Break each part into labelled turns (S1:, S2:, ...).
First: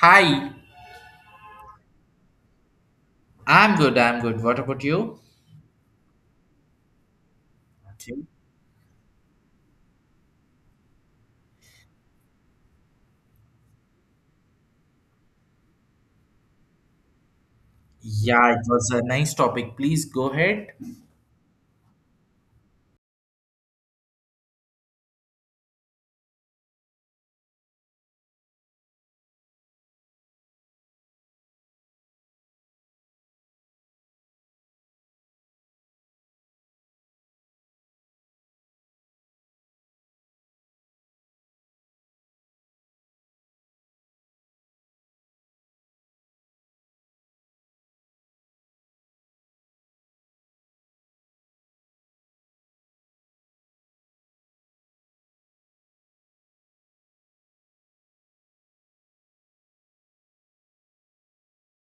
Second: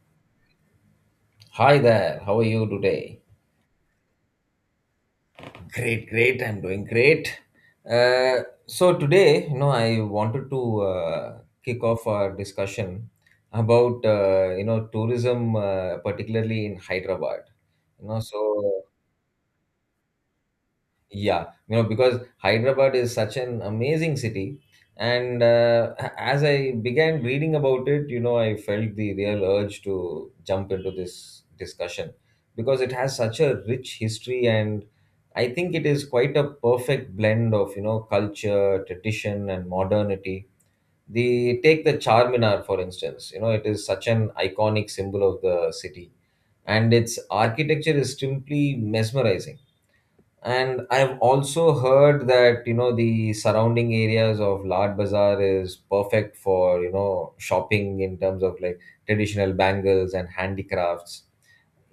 S1: Hi,
S2: Hi there, how are you today?
S1: I'm good. I'm good. What about you?
S2: Great, I'm doing great.
S1: Okay.
S2: Today, I wanted to kick off our discussion about, tourism, particularly in Hyderabad. You know,
S1: Yeah, it
S2: so
S1: was a nice topic. Please go ahead.
S2: Yeah, because Hyderabad is such an amazing city. And as I began reading about it, I felt the real urge to jump into this discussion because it has such a rich history. And I think it is quite a perfect blend of, culture, tradition, and modernity. The take the Charminar, for instance. It is such an iconic symbol of the city, and its architecture is simply mesmerizing. And I've also heard that, the surrounding areas of Lad Bazaar is perfect for, shopping in terms of like traditional bangles and handicrafts.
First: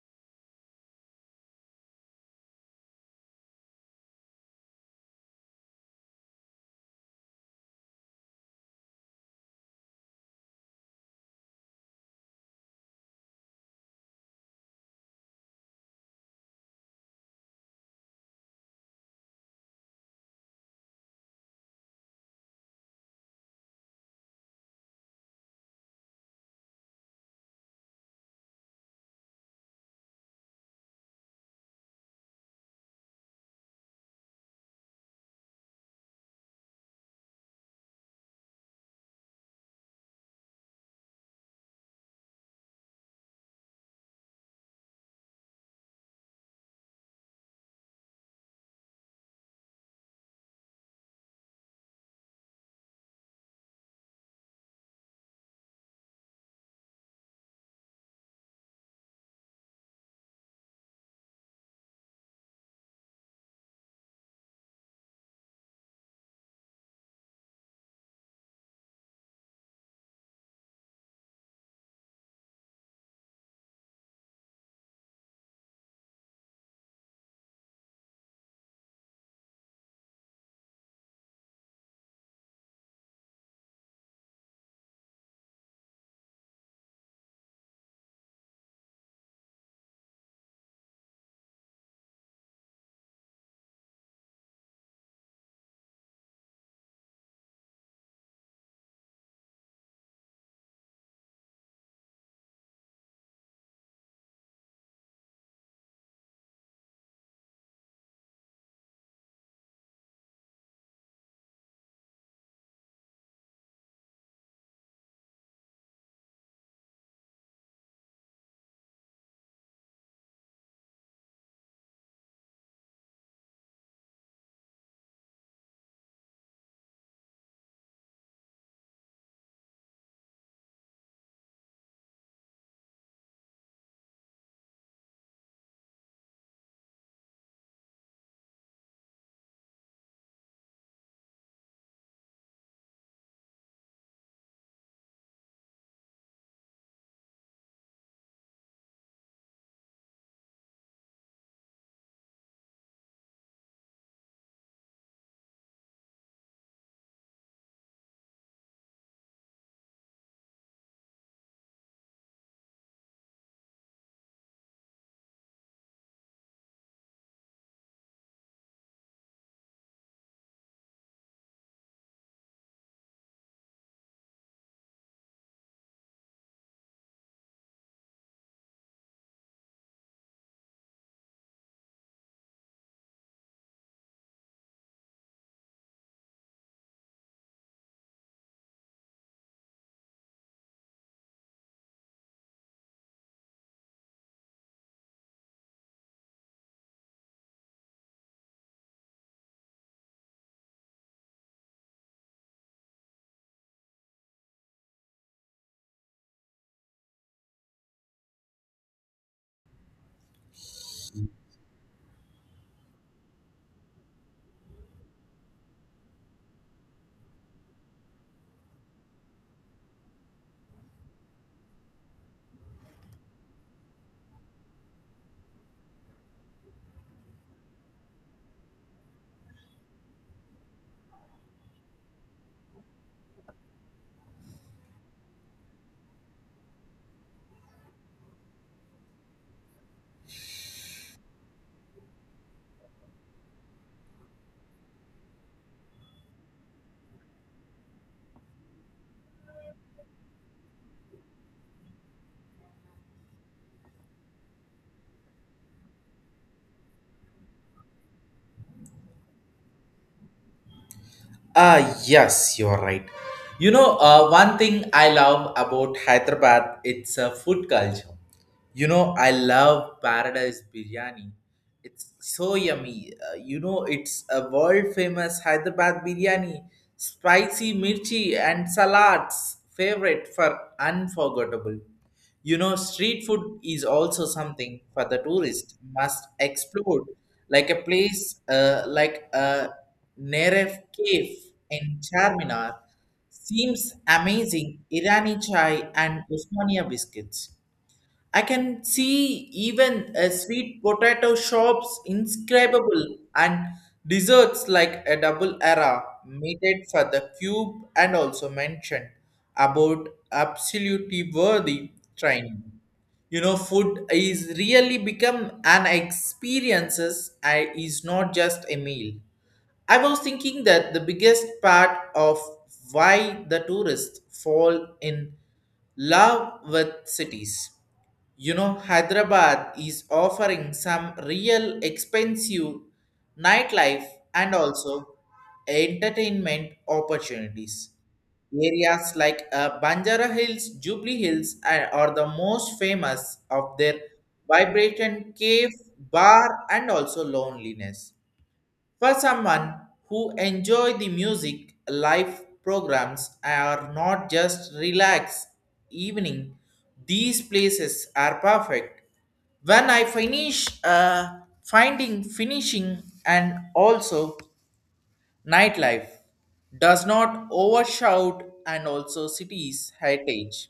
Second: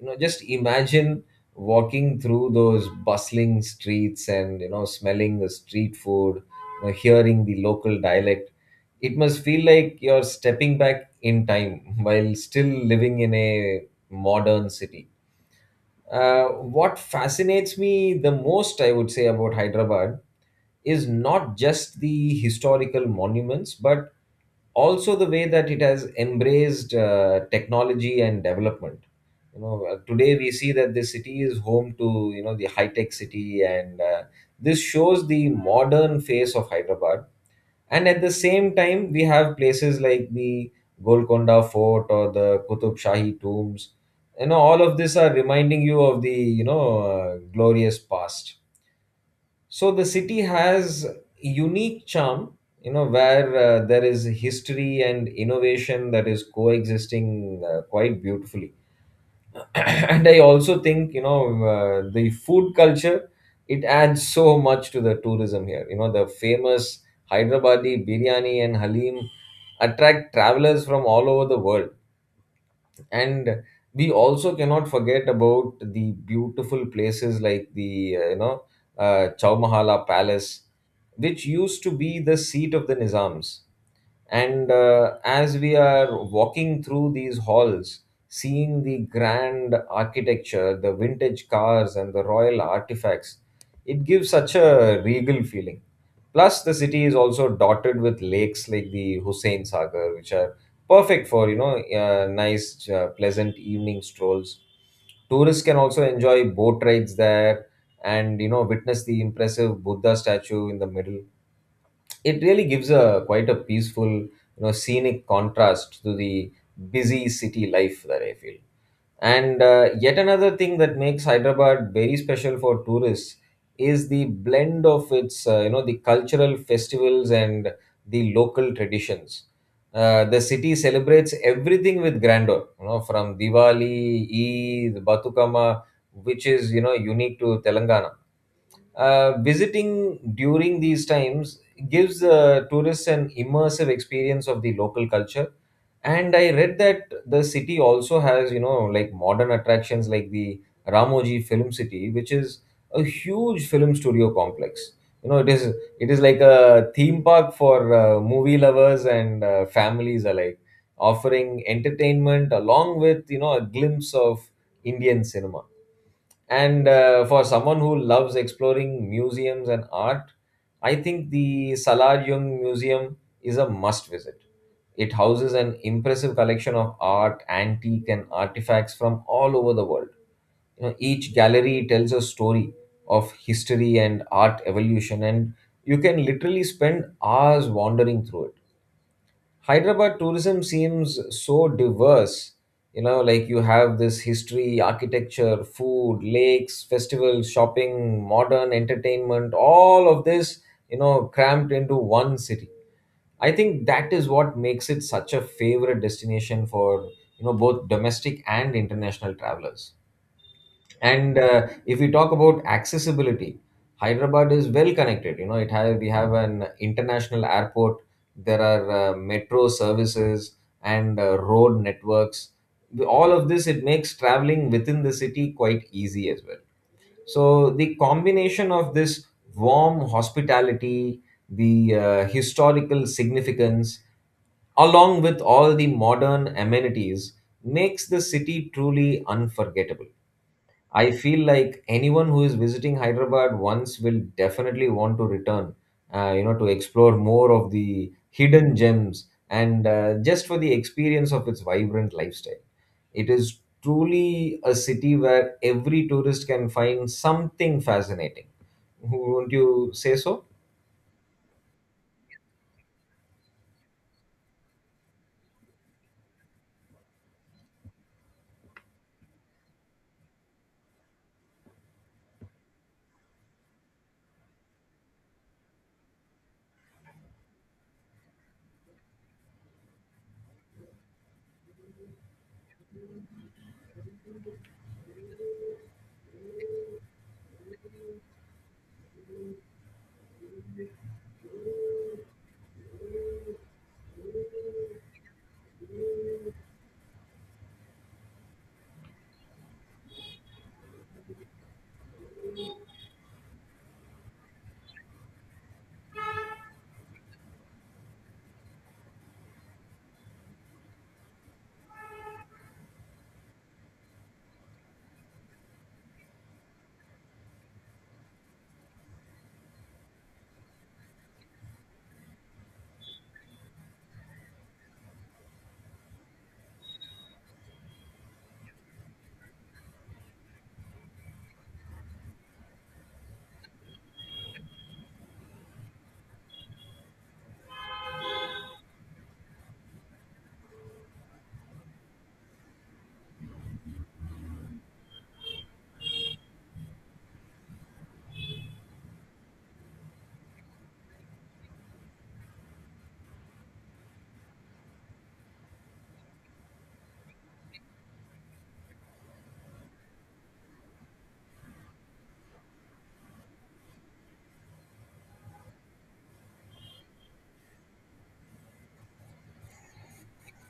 S2: Just imagine walking through those bustling streets and, smelling the street food, hearing the local dialect. It must feel like you're stepping back in time while still living in a modern city. What fascinates me the most, I would say, about Hyderabad is not just the historical monuments, but also the way that it has embraced technology and development. Today we see that this city is home to the high tech city, and this shows the modern face of Hyderabad. And at the same time we have places like the Golconda Fort or the Kutub Shahi tombs. All of this are reminding you of the you know glorious past. So the city has unique charm, where there is history and innovation that is coexisting quite beautifully. And I also think the food culture, it adds so much to the tourism here. The famous Hyderabadi biryani and halim attract travelers from all over the world. And we also cannot forget about the beautiful places like the uh, you know Chowmahala Palace, which used to be the seat of the nizams. And as we are walking through these halls, seeing the grand architecture, the vintage cars, and the royal artifacts, it gives such a regal feeling. Plus, the city is also dotted with lakes like the Hussein Sagar, which are perfect for nice, pleasant evening strolls. Tourists can also enjoy boat rides there, and witness the impressive Buddha statue in the middle. It really gives a quite a peaceful, scenic contrast to the busy city life, that I feel. And yet another thing that makes Hyderabad very special for tourists is the blend of its the cultural festivals and the local traditions. The city celebrates everything with grandeur, from Diwali, Eid, Batukama, which is unique to Telangana. Visiting during these times gives tourists an immersive experience of the local culture. And I read that the city also has, like modern attractions like the Ramoji Film City, which is a huge film studio complex. It is like a theme park for movie lovers and families alike, offering entertainment along with a glimpse of Indian cinema. And for someone who loves exploring museums and art, I think the Salar Jung Museum is a must visit. It houses an impressive collection of art, antique, and artifacts from all over the world. Each gallery tells a story of history and art evolution, and you can literally spend hours wandering through it. Hyderabad tourism seems so diverse. Like you have this history, architecture, food, lakes, festivals, shopping, modern entertainment, all of this, crammed into one city. I think that is what makes it such a favorite destination for, both domestic and international travelers. And if we talk about accessibility, Hyderabad is well connected. You know, it have we have an international airport. There are metro services and road networks. All of this, it makes traveling within the city quite easy as well. So the combination of this warm hospitality, the historical significance, along with all the modern amenities, makes the city truly unforgettable. I feel like anyone who is visiting Hyderabad once will definitely want to return, to explore more of the hidden gems and just for the experience of its vibrant lifestyle. It is truly a city where every tourist can find something fascinating. Won't you say so?
S1: Yes, you're right. One thing I love about Hyderabad, it's a food culture. I love Paradise Biryani. It's so yummy. It's a world famous Hyderabad biryani, spicy mirchi and salads, favorite for unforgettable. Street food is also something for the tourist must explore, like a place like a Neref Cave in Charminar. Seems amazing. Irani chai and Osmania biscuits. I can see even a sweet potato shops inscribable and desserts like a double era made for the cube and also mentioned about absolutely worthy training. Food is really become an experiences. I is not just a meal. I was thinking that the biggest part of why the tourists fall in love with cities. Hyderabad is offering some real expensive nightlife and also entertainment opportunities. Areas like Banjara Hills, Jubilee Hills are the most famous of their vibrant cave, bar, and also loneliness. For someone who enjoy the music, live programs are not just relax evening. These places are perfect. When I finishing and also nightlife does not overshout and also cities heritage.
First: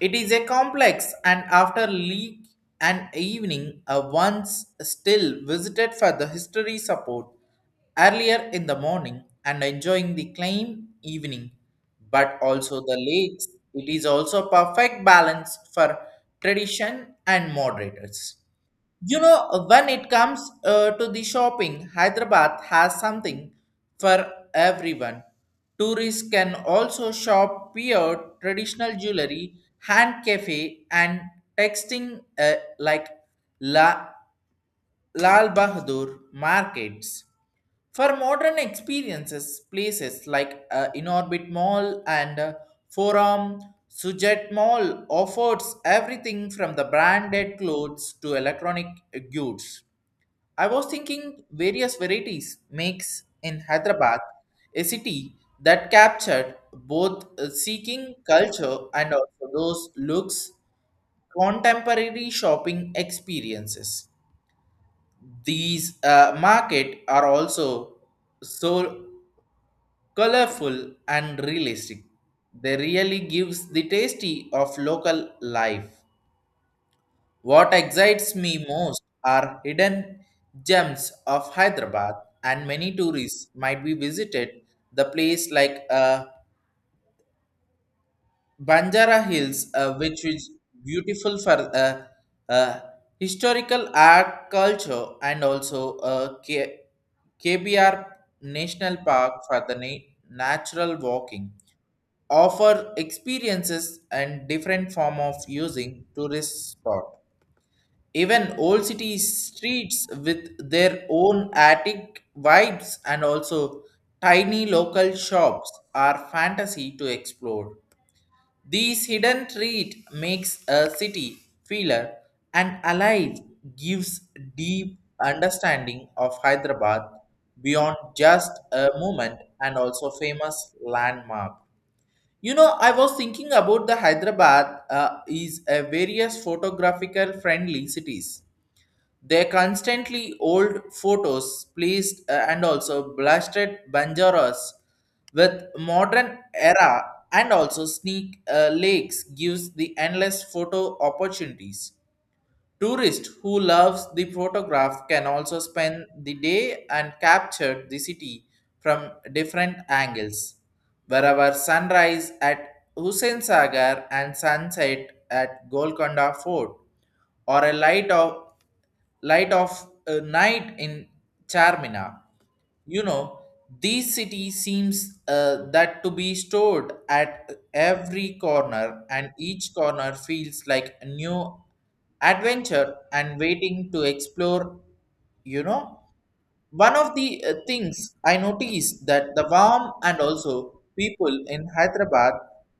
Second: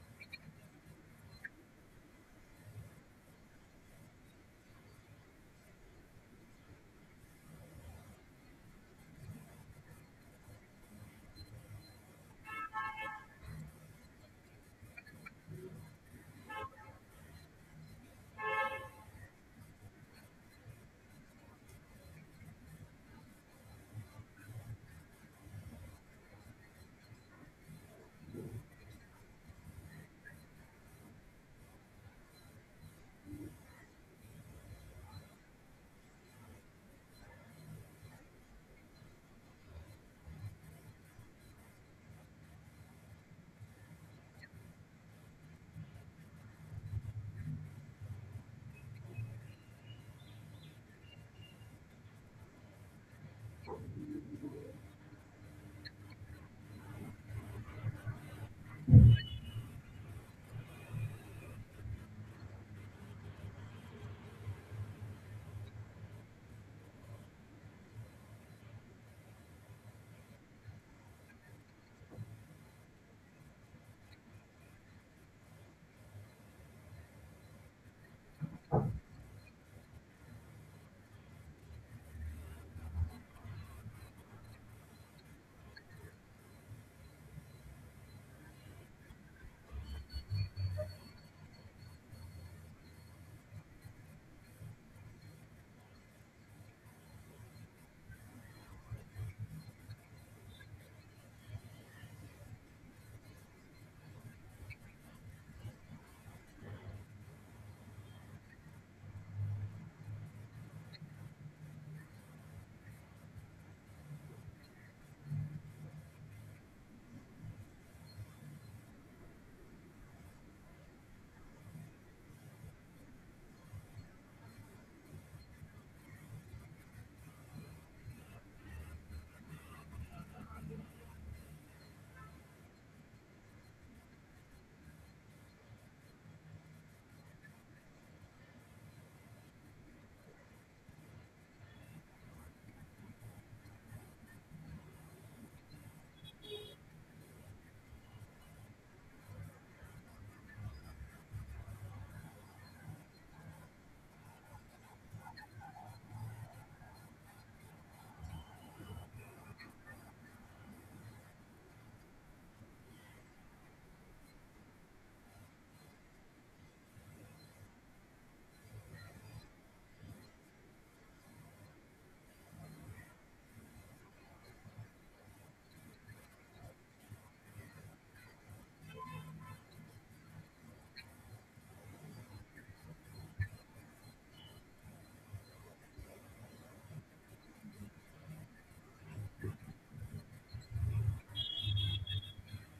S1: It is a complex, and after leak and evening, I once still visited for the history support earlier in the morning and enjoying the claim evening, but also the lakes. It is also perfect balance for tradition and moderators. When it comes to the shopping, Hyderabad has something for everyone. Tourists can also shop here traditional jewelry, hand cafe, and texting like La. Lal Bahadur markets. For modern experiences, places like Inorbit Mall and Forum Sujet Mall offers everything from the branded clothes to electronic goods. I was thinking various varieties makes in Hyderabad, a city that captured both seeking culture and also those looks contemporary shopping experiences. These market are also so colorful and realistic. They really gives the tasty of local life. What excites me most are hidden gems of Hyderabad, and many tourists might be visited the place like a Banjara Hills, which is beautiful for uh, historical art, culture, and also KBR National Park for the natural walking, offer experiences and different form of using tourist spot. Even old city streets with their own attic vibes and also tiny local shops are fantasy to explore. This hidden treat makes a city feeler and alive, gives deep understanding of Hyderabad beyond just a moment and also famous landmark. I was thinking about the Hyderabad is a various photographical friendly cities they constantly old photos placed and also blasted Banjaras with modern era and also sneak lakes gives the endless photo opportunities. Tourists who loves the photograph can also spend the day and capture the city from different angles. Wherever sunrise at Hussein Sagar and sunset at Golconda Fort or a light of a night in Charmina. You know, these city seems that to be stored at every corner, and each corner feels like a new adventure and waiting to explore. You know one of the things I noticed that the warm and also people in Hyderabad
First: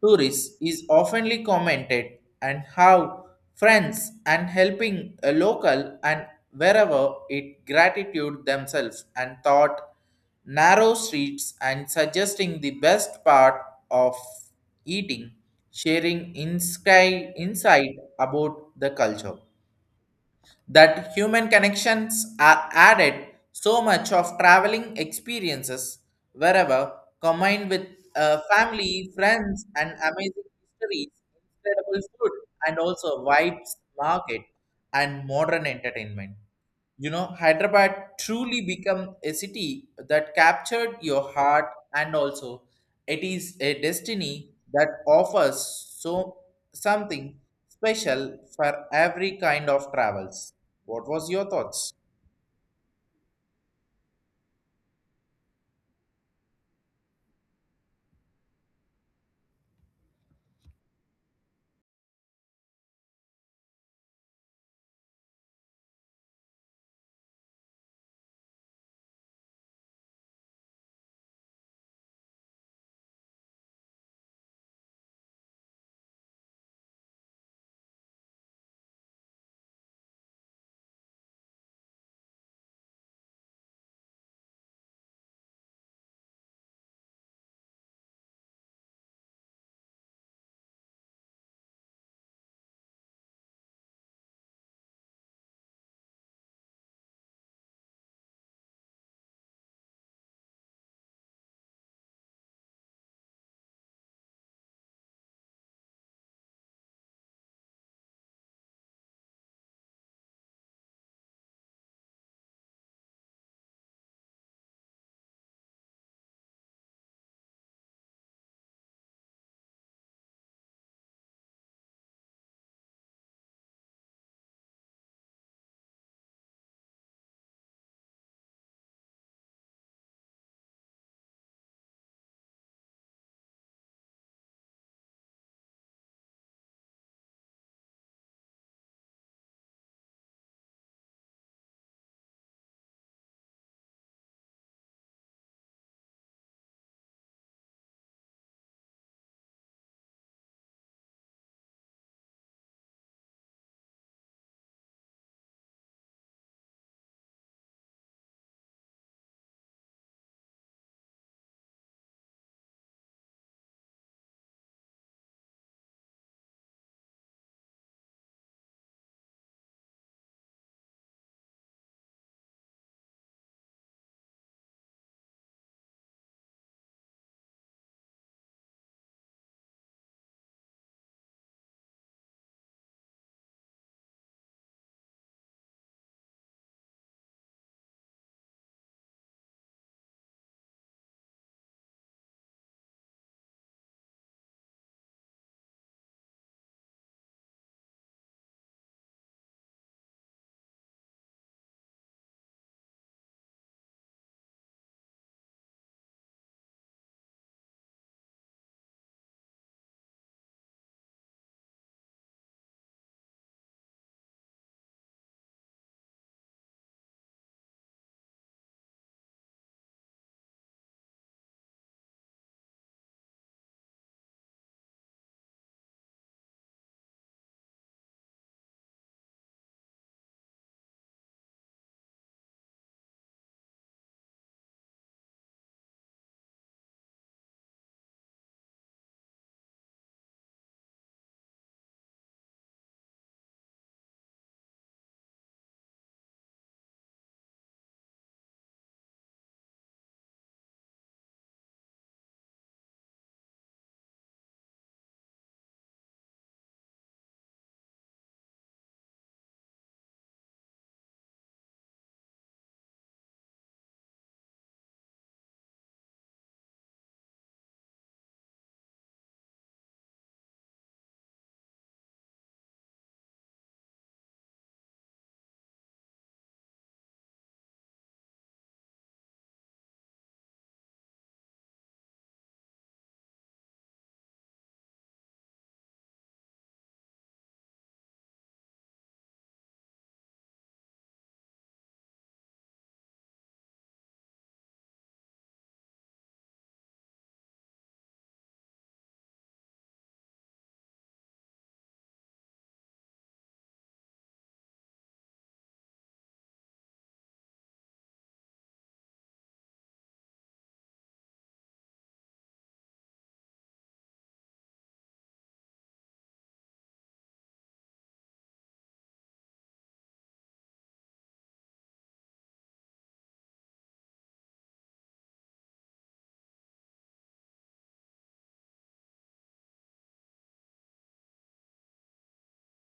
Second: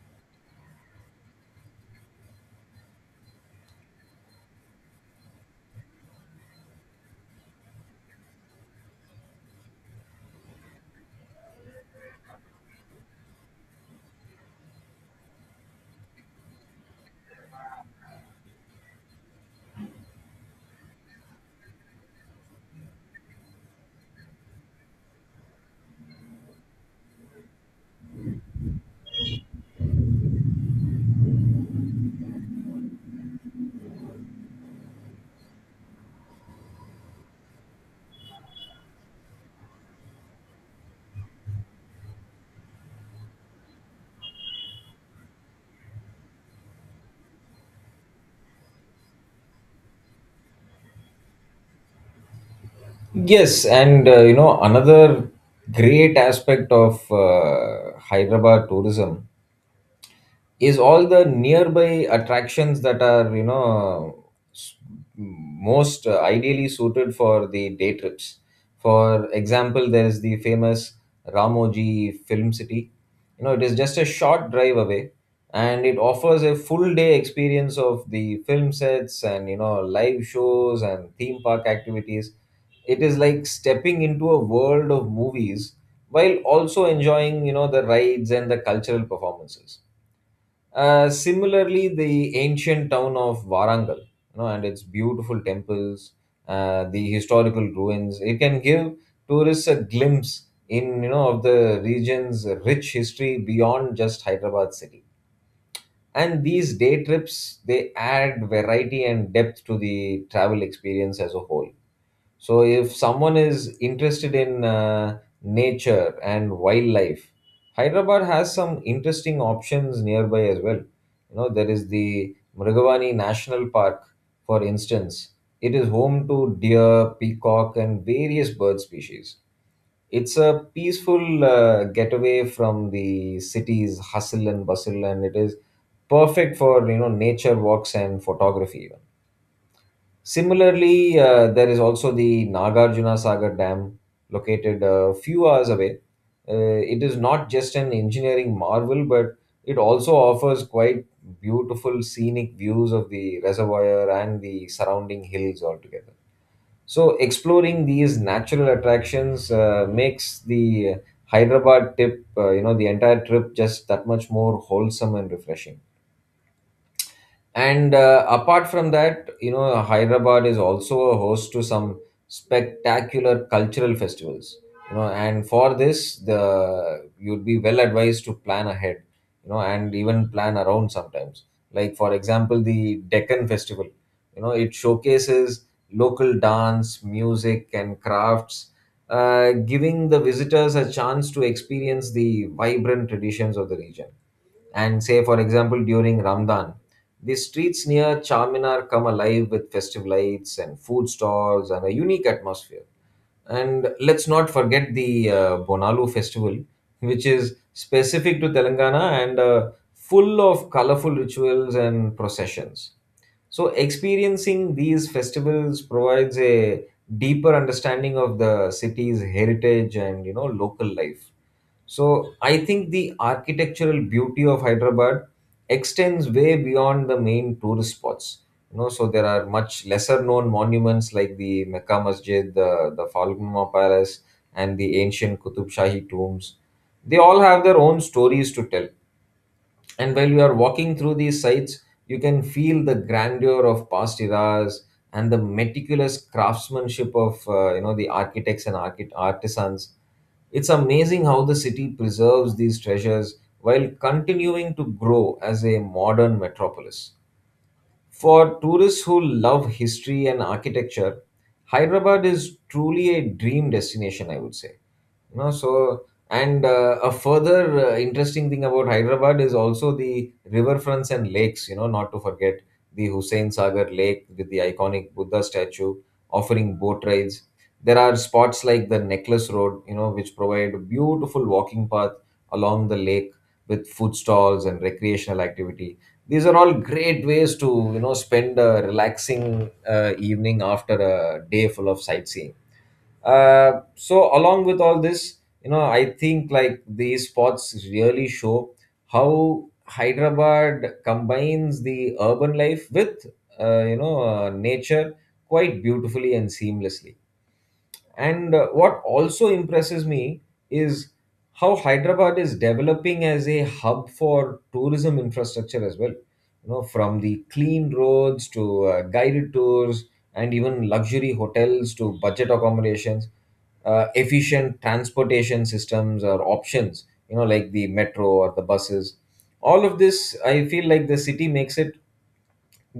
S1: tourists is oftenly commented and how friends and helping a local and wherever it gratitude themselves and thought narrow streets and suggesting the best part of eating sharing insky insight about the culture that human connections are added so much of traveling experiences wherever combined with family friends and amazing histories incredible food and also wide market and modern entertainment. Hyderabad truly become a city that captured your heart and also it is a destiny that offers so something special for every kind of travels. What was your thoughts?
S2: Yes, and another great aspect of Hyderabad tourism is all the nearby attractions that are s- most ideally suited for the day trips. For example, there is the famous Ramoji Film City. It is just a short drive away, and it offers a full day experience of the film sets and, live shows and theme park activities. It is like stepping into a world of movies while also enjoying, the rides and the cultural performances. Similarly, the ancient town of Warangal, and its beautiful temples, the historical ruins, it can give tourists a glimpse in, of the region's rich history beyond just Hyderabad city. And these day trips, they add variety and depth to the travel experience as a whole. So if someone is interested in nature and wildlife, Hyderabad has some interesting options nearby as well. You know, there is the Mrigavani National Park, for instance. It is home to deer, peacock, and various bird species. It's a peaceful getaway from the city's hustle and bustle, and it is perfect for, nature walks and photography. Similarly, there is also the Nagarjuna Sagar Dam, located a few hours away. Uh, it is not just an engineering marvel, but it also offers quite beautiful scenic views of the reservoir and the surrounding hills altogether. So, exploring these natural attractions makes the Hyderabad trip, the entire trip just that much more wholesome and refreshing. And apart from that, Hyderabad is also a host to some spectacular cultural festivals. You know, and for this, the you'd be well advised to plan ahead. You know, and even plan around sometimes. Like for example, the Deccan Festival. You know, it showcases local dance, music, and crafts, giving the visitors a chance to experience the vibrant traditions of the region. And say, for example, during Ramadan, the streets near Charminar come alive with festive lights and food stalls and a unique atmosphere. And let's not forget the Bonalu festival, which is specific to Telangana and full of colorful rituals and processions. So, experiencing these festivals provides a deeper understanding of the city's heritage and, local life. So, I think the architectural beauty of Hyderabad extends way beyond the main tourist spots. You know, so there are much lesser known monuments like the Mecca Masjid, the Falgunma Palace, and the ancient Qutub Shahi tombs. They all have their own stories to tell, and while you are walking through these sites, you can feel the grandeur of past eras and the meticulous craftsmanship of the architects and artisans. It's amazing how the city preserves these treasures while continuing to grow as a modern metropolis. For tourists who love history and architecture, Hyderabad is truly a dream destination, I would say. You know, so and a further interesting thing about Hyderabad is also the riverfronts and lakes. You know, not to forget the Hussein Sagar Lake with the iconic Buddha statue offering boat rides. There are spots like the Necklace Road, which provide a beautiful walking path along the lake with food stalls and recreational activity. These are all great ways to, spend a relaxing evening after a day full of sightseeing. So along with all this, I think like these spots really show how Hyderabad combines the urban life with nature, quite beautifully and seamlessly. And what also impresses me is how Hyderabad is developing as a hub for tourism infrastructure as well. You know, from the clean roads to guided tours, and even luxury hotels to budget accommodations, efficient transportation systems or options, like the metro or the buses. All of this, I feel like the city makes it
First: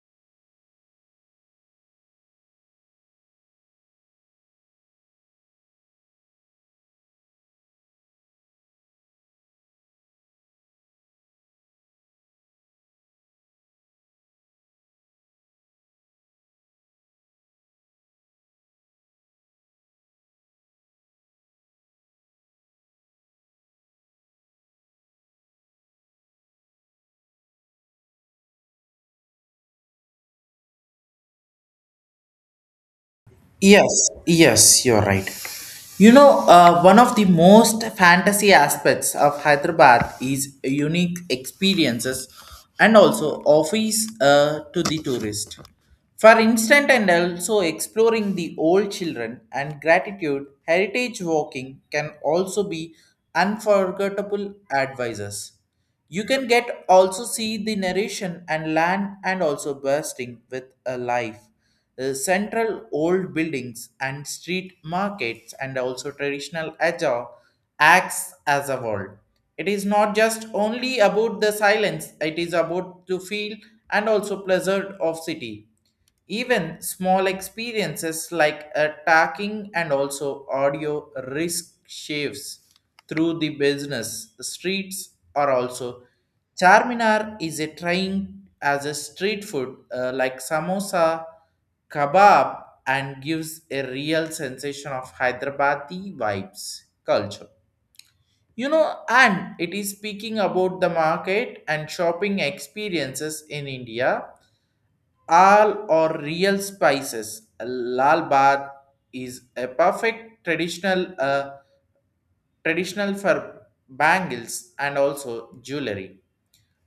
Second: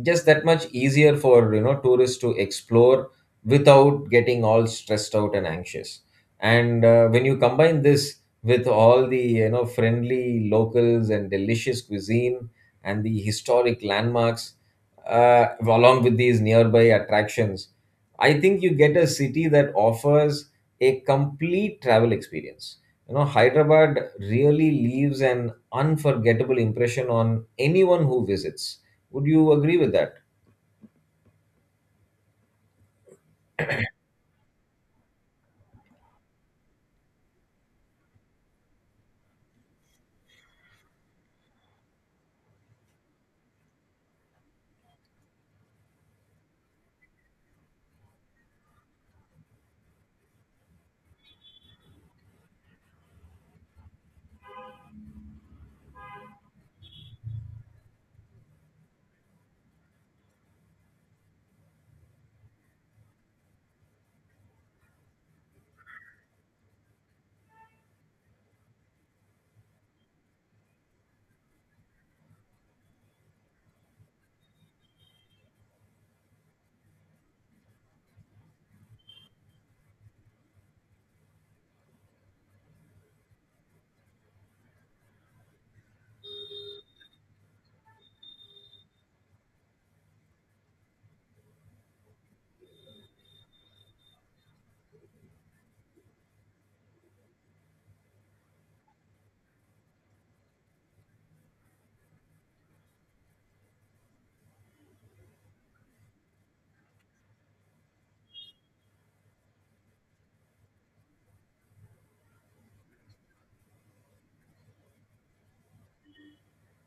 S2: just that much easier for, tourists to explore without getting all stressed out and anxious. And when you combine this with all the, friendly locals and delicious cuisine and the historic landmarks, along with these nearby attractions, I think you get a city that offers a complete travel experience. You know, Hyderabad really leaves an unforgettable impression on anyone who visits. Would you agree with that?
S1: Yes, yes, you're right. One of the most fantasy aspects of Hyderabad is unique experiences and also offers to the tourist. For instance, and also exploring the old children and gratitude, heritage walking can also be unforgettable advisors. You can get also see the narration and land and also bursting with a life. The central old buildings and street markets and also traditional Aja acts as a world. It is not just only about the silence, it is about to feel and also pleasure of city. Even small experiences like attacking and also audio risk shifts through the business streets are also. Charminar is a train as a street food like samosa, kebab, and gives a real sensation of Hyderabadi vibes culture. And it is speaking about the market and shopping experiences in India Al or real spices. Lal bath is a perfect traditional for bangles and also jewelry.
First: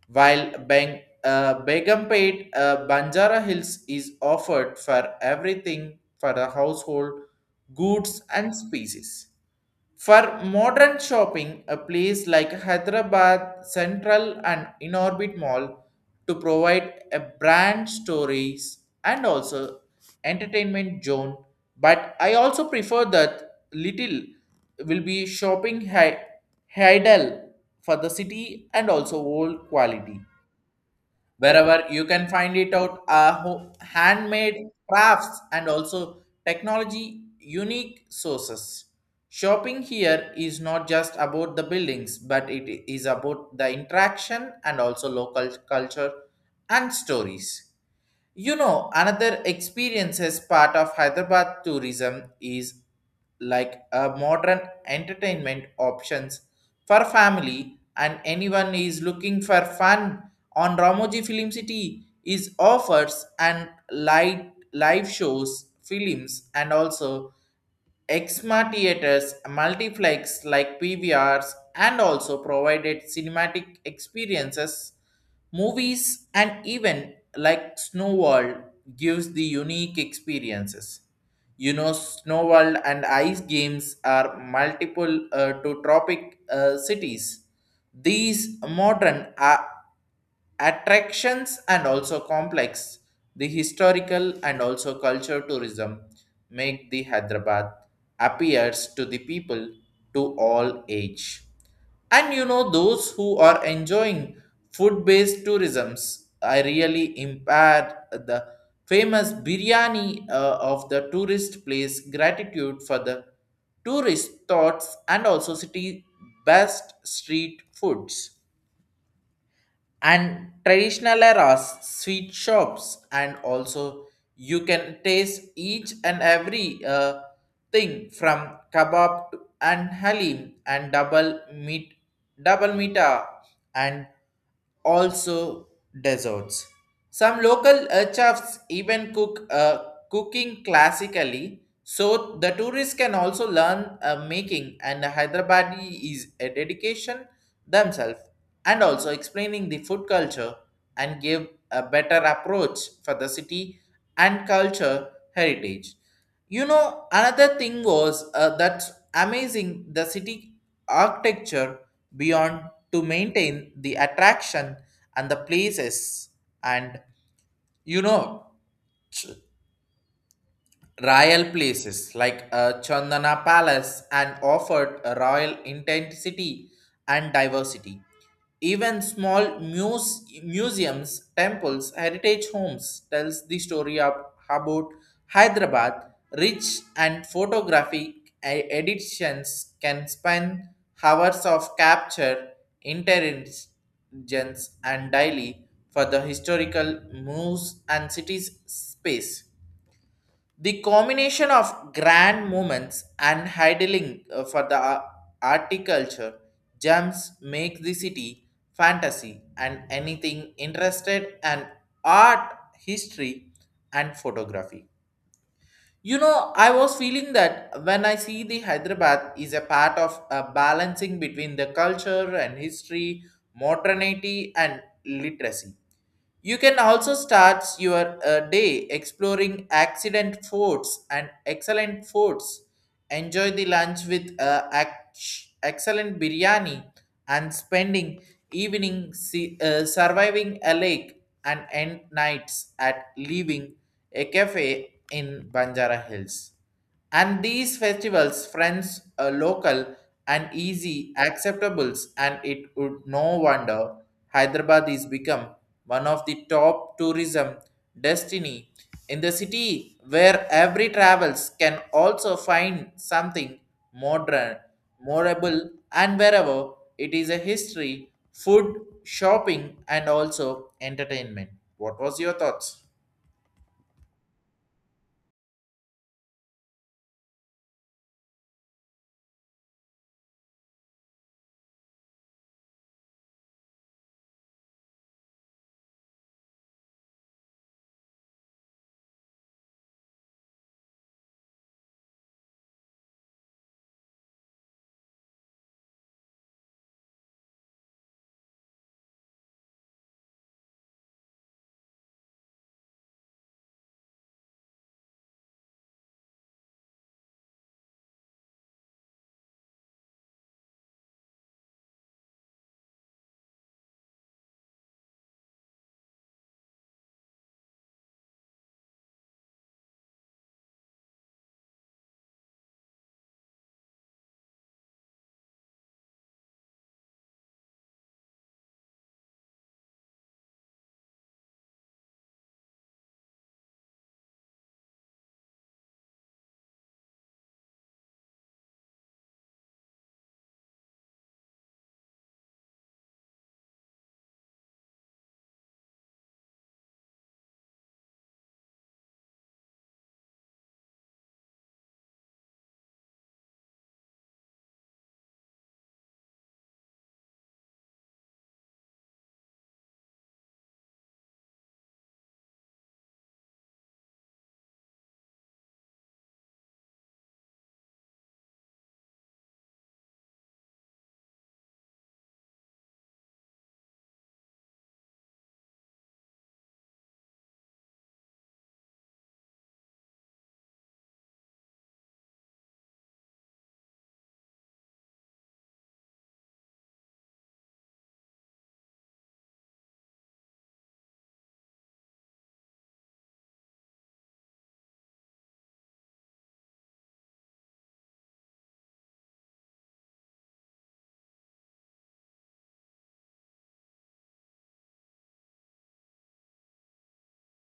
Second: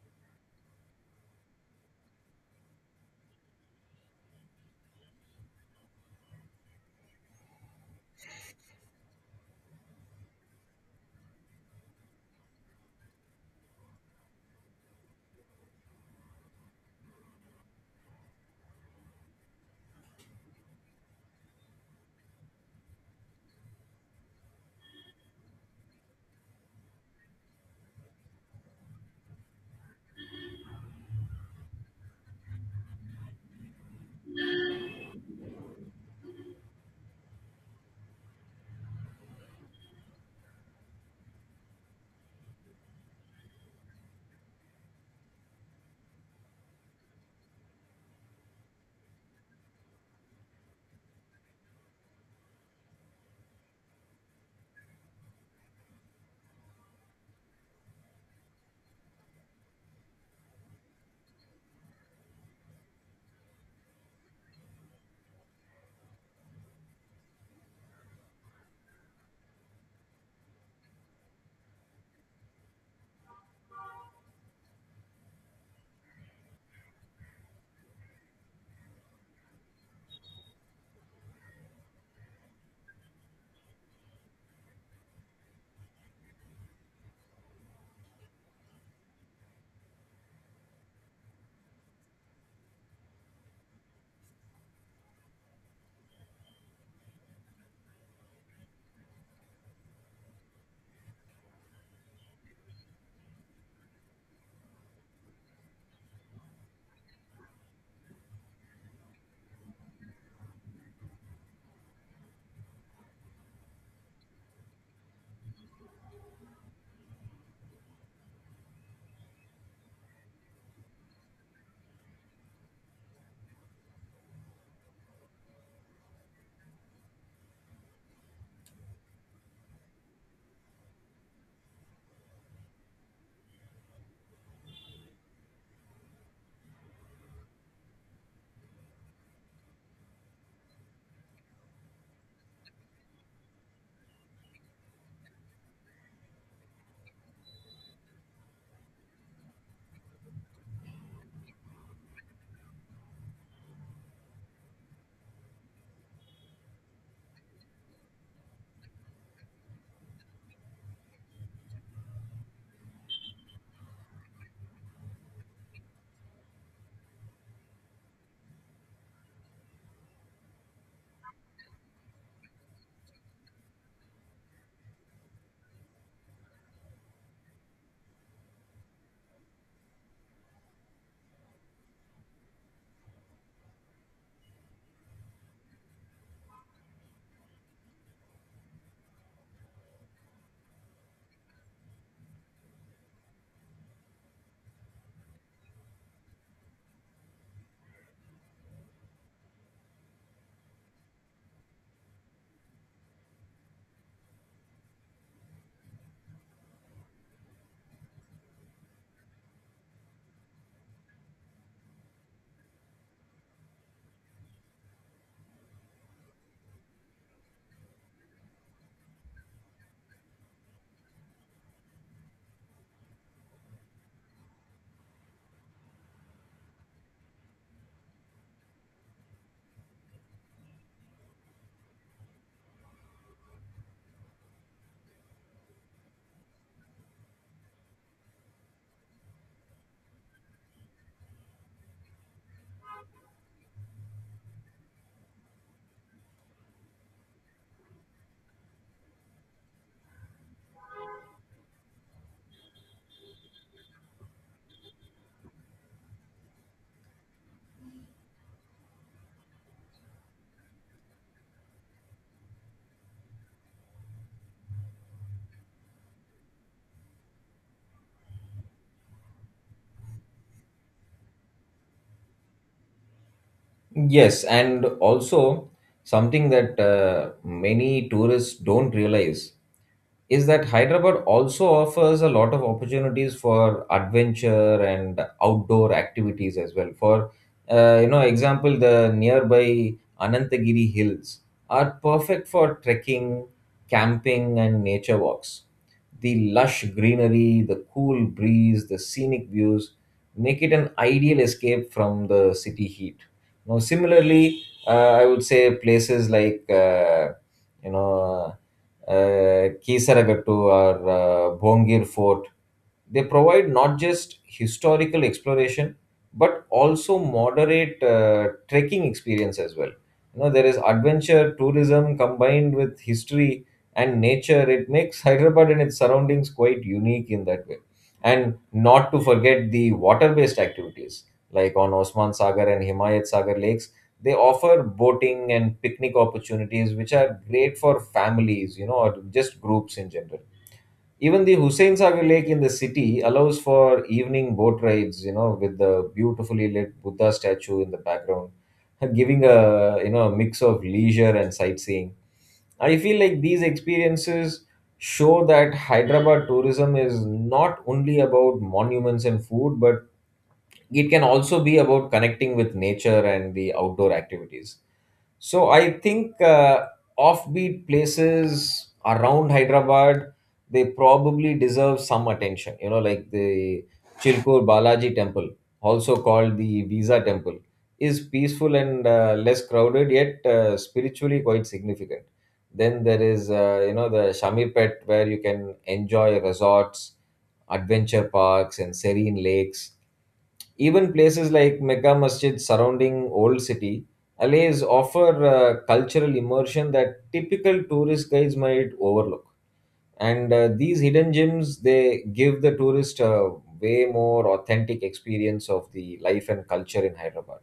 S1: While Begumpet Banjara Hills is offered for everything for the household goods and species. For modern shopping, a place like Hyderabad Central and Inorbit Mall to provide a brand stories and also entertainment zone. But I also prefer that little will be shopping idle for the city and also old quality wherever you can find it out handmade crafts and also technology unique sources shopping here is not just about the buildings but it is about the interaction and also local culture and stories. Another experience as part of Hyderabad tourism is like a modern entertainment options for family and anyone is looking for fun on Ramoji Film City is offers and light live shows, films and also XMA theaters, multiplex like PVRs, and also provided cinematic experiences, movies, and even like Snow World gives the unique experiences. Snow World and ice games are multiple to tropic cities. These modern are attractions and also complex the historical and also culture tourism make the Hyderabad appears to the people to all age and those who are enjoying food based tourisms are really impaired the famous biryani of the tourist place gratitude for the tourist thoughts and also city best street foods and traditional eras, sweet shops, and also you can taste each and every thing from kebab to, and halim and double meat, double mita, and also desserts. Some local chefs even cooking classically, so the tourists can also learn making. And Hyderabad is a dedication themselves and also explaining the food culture and give a better approach for the city and culture heritage. Another thing was that amazing the city architecture beyond to maintain the attraction and the places and you know royal places like Chandana Palace and offered a royal intensity and diversity. Even small museums, temples, heritage homes tells the story of about Hyderabad. Rich and photographic editions can span hours of capture, intelligence, and daily for the historical moves and cities space. The combination of grand moments and idling for the articulture jumps make the city fantasy and anything interested in art, history, and photography. I was feeling that when I see the Hyderabad is a part of a balancing between the culture and history, modernity, and literacy you can also start your day exploring accident forts and excellent forts. Enjoy the lunch with excellent biryani and spending evening see, surviving a lake and end nights at leaving a cafe in Banjara Hills. And these festivals, friends, local and easy acceptables, and it would no wonder Hyderabad is become one of the top tourism destiny in the city where every travels can also find something modern, memorable, and wherever it is a history, food, shopping, and also entertainment. What was your thoughts?
S2: Yes, and also something that many tourists don't realize is that Hyderabad also offers a lot of opportunities for adventure and outdoor activities as well. For example, the nearby Anantagiri Hills are perfect for trekking, camping, and nature walks. The lush greenery, the cool breeze, the scenic views make it an ideal escape from the city heat. Now, similarly, I would say places like you know Kisaragattu or Bhongir Fort. They provide not just historical exploration, but also moderate trekking experience as well. You know, there is adventure tourism combined with history and nature. It makes Hyderabad and its surroundings quite unique in that way. And not to forget the water-based activities like on Osman Sagar and Himayat Sagar lakes. They offer boating and picnic opportunities, which are great for families, you know, or just groups in general. Even the Hussein Sagar Lake in the city allows for evening boat rides, you know, with the beautifully lit Buddha statue in the background, giving a you know a mix of leisure and sightseeing. I feel like these experiences show that Hyderabad tourism is not only about monuments and food, but it can also be about connecting with nature and the outdoor activities. So I think offbeat places around Hyderabad they probably deserve some attention. You know, like the Chilkur Balaji Temple, also called the Visa Temple, is peaceful and less crowded, yet spiritually quite significant. Then there is the Shamirpet where you can enjoy resorts, adventure parks, and serene lakes, even places like Mecca Masjid surrounding Old City allays offer cultural immersion that typical tourist guides might overlook. And these hidden gems they give the tourist a way more authentic experience of the life and culture in Hyderabad.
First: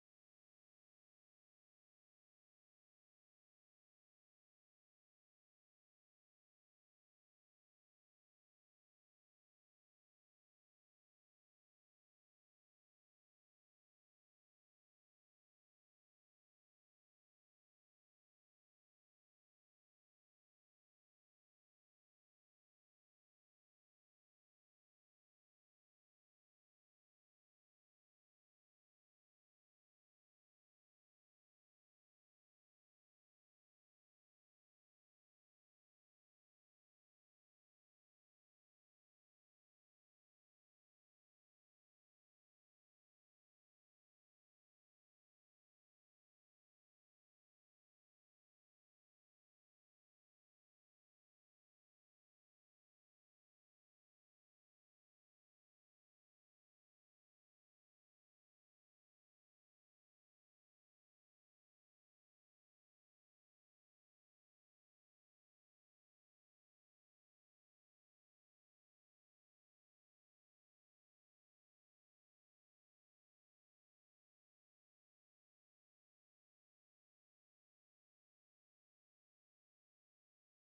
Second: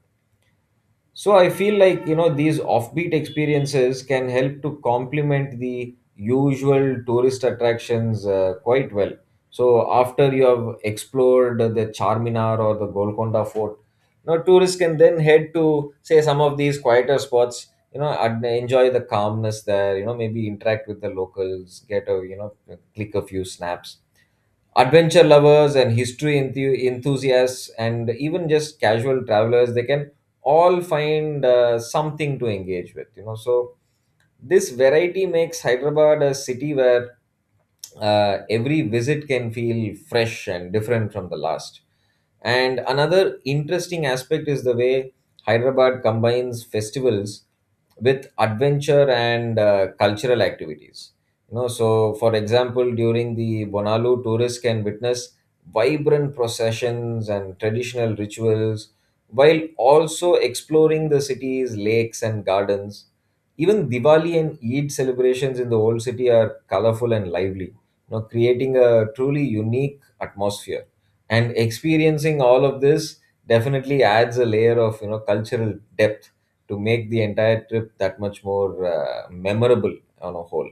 S2: So I feel like you know these offbeat experiences can help to complement the usual tourist attractions quite well. So after you have explored the Charminar or the Golconda Fort, now tourists can then head to say some of these quieter spots. You know, and enjoy the calmness there. You know, maybe interact with the locals, get a you know click a few snaps. Adventure lovers and history enthusiasts and even just casual travelers they can all find something to engage with, you know. So this variety makes Hyderabad a city where every visit can feel fresh and different from the last. And another interesting aspect is the way Hyderabad combines festivals with adventure and cultural activities. You know, so for example, during the Bonalu, tourists can witness vibrant processions and traditional rituals while also exploring the city's lakes and gardens. Even Diwali and Eid celebrations in the old city are colorful and lively, you know, creating a truly unique atmosphere. And experiencing all of this definitely adds a layer of you know cultural depth to make the entire trip that much more memorable on a whole.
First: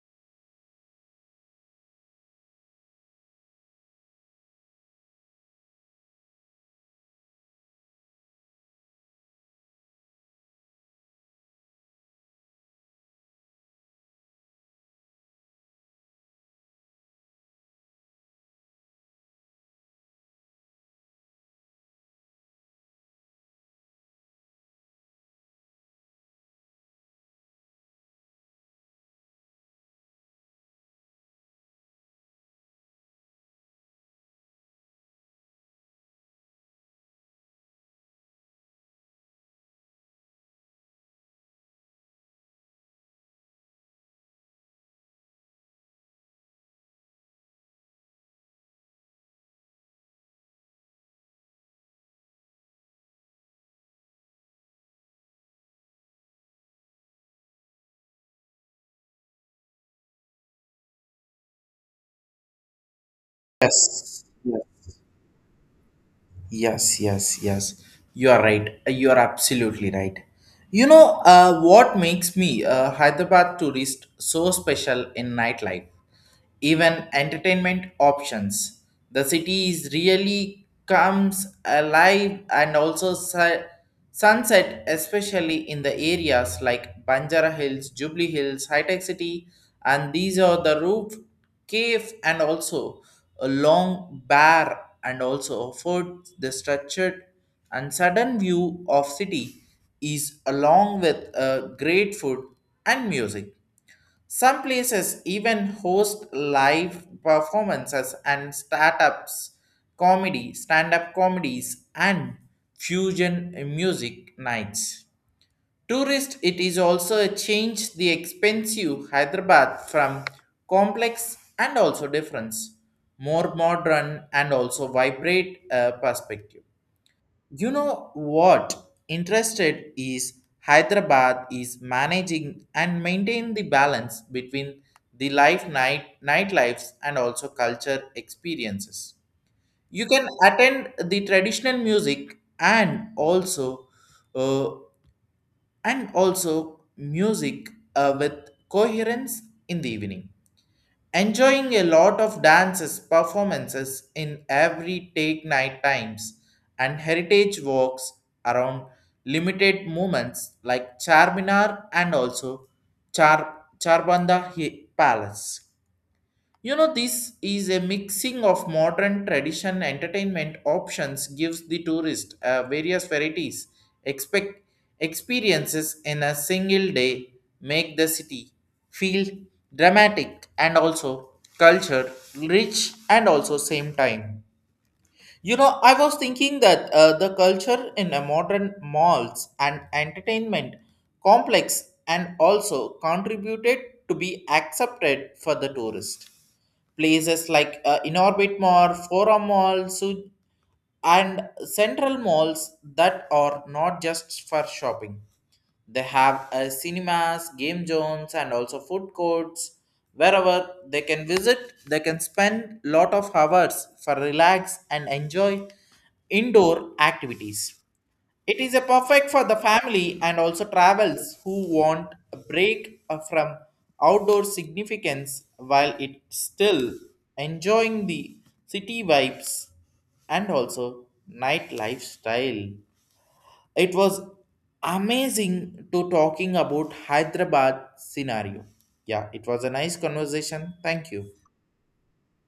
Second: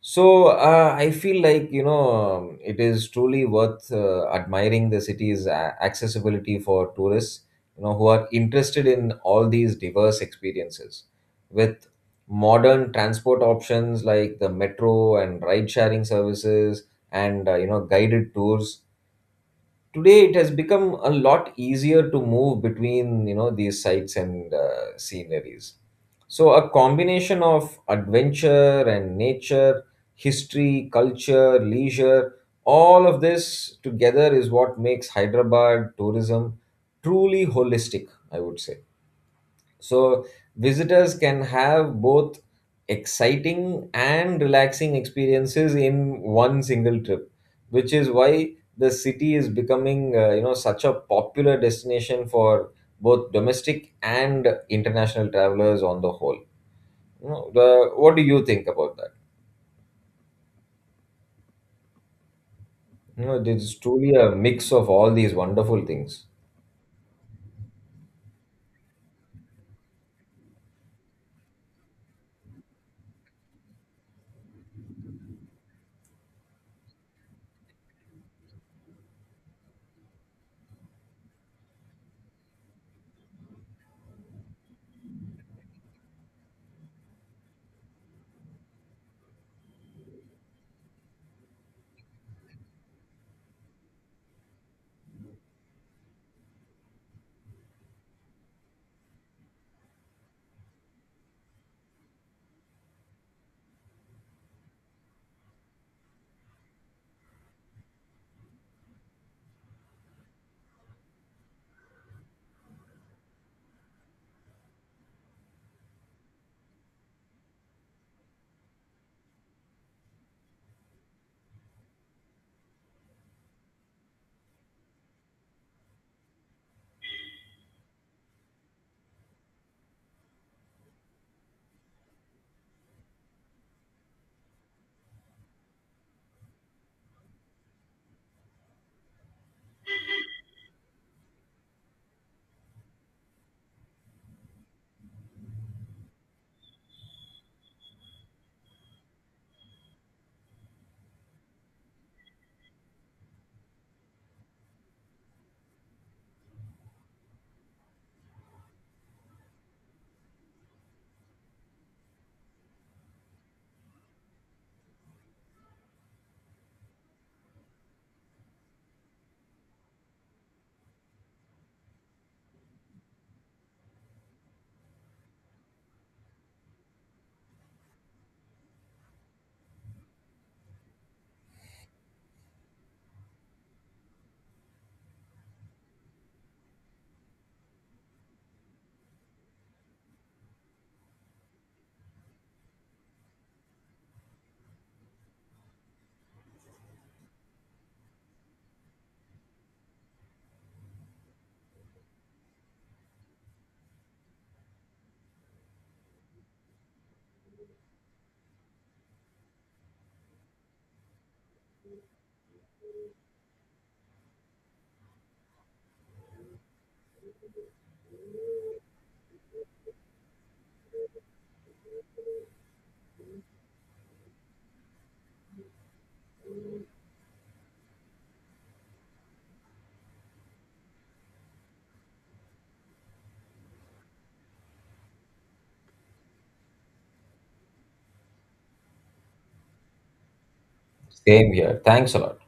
S2: So I feel like you know it is truly worth admiring the city's accessibility for tourists, you know, who are interested in all these diverse experiences. With modern transport options like the metro and ride-sharing services, and you know guided tours, today it has become a lot easier to move between you know these sites and sceneries. So a combination of adventure and nature, history, culture, leisure, all of this together is what makes Hyderabad tourism truly holistic, I would say. So visitors can have both exciting and relaxing experiences in one single trip, which is why the city is becoming such a popular destination for both domestic and international travelers on the whole. What do you think about that? You know, this is truly
S1: Yes.
S2: a mix of all these wonderful things.
S1: Yes, yes, yes. You are right. You are absolutely right. What makes me a Hyderabad tourist so special in nightlife? Even entertainment options. The city is really comes alive and also sunset, especially in the areas like Banjara Hills, Jubilee Hills, High Tech City, and these are the roof cave and also a long bar and also afford the structured and sudden view of city is along with a great food and music some places even host live performances and startups, comedy, stand up comedies, and fusion music nights. Tourist, it is also a change the expensive Hyderabad from complex and also difference, more modern and also vibrate perspective. You know what interested is Hyderabad is managing and maintain the balance between the life night nightlifes and also culture experiences. You can attend the traditional music uh, and also music with coherence in the evening enjoying a lot of dances performances in every take night times and heritage walks around limited movements like charminar and also charbanda palace. This is a mixing of modern tradition entertainment options gives the tourist various varieties, expect experiences in a single day make the city feel dramatic and also culture rich and also same time. I was thinking that the culture in a modern malls and entertainment complex and also contributed to be accepted for the tourist places like Inorbit Mall, Forum Mall, and Central Malls that are not just for shopping. They have cinemas, game zones, and also food courts. Wherever they can visit, they can spend lot of hours for relax and enjoy indoor activities. It is a perfect for the family and also travels who want a break from outdoor significance while it still enjoying the city vibes and also night lifestyle. It was amazing to talking about Hyderabad scenario. Yeah, it was a nice conversation. Thank you.
S2: Same here. Thanks a lot.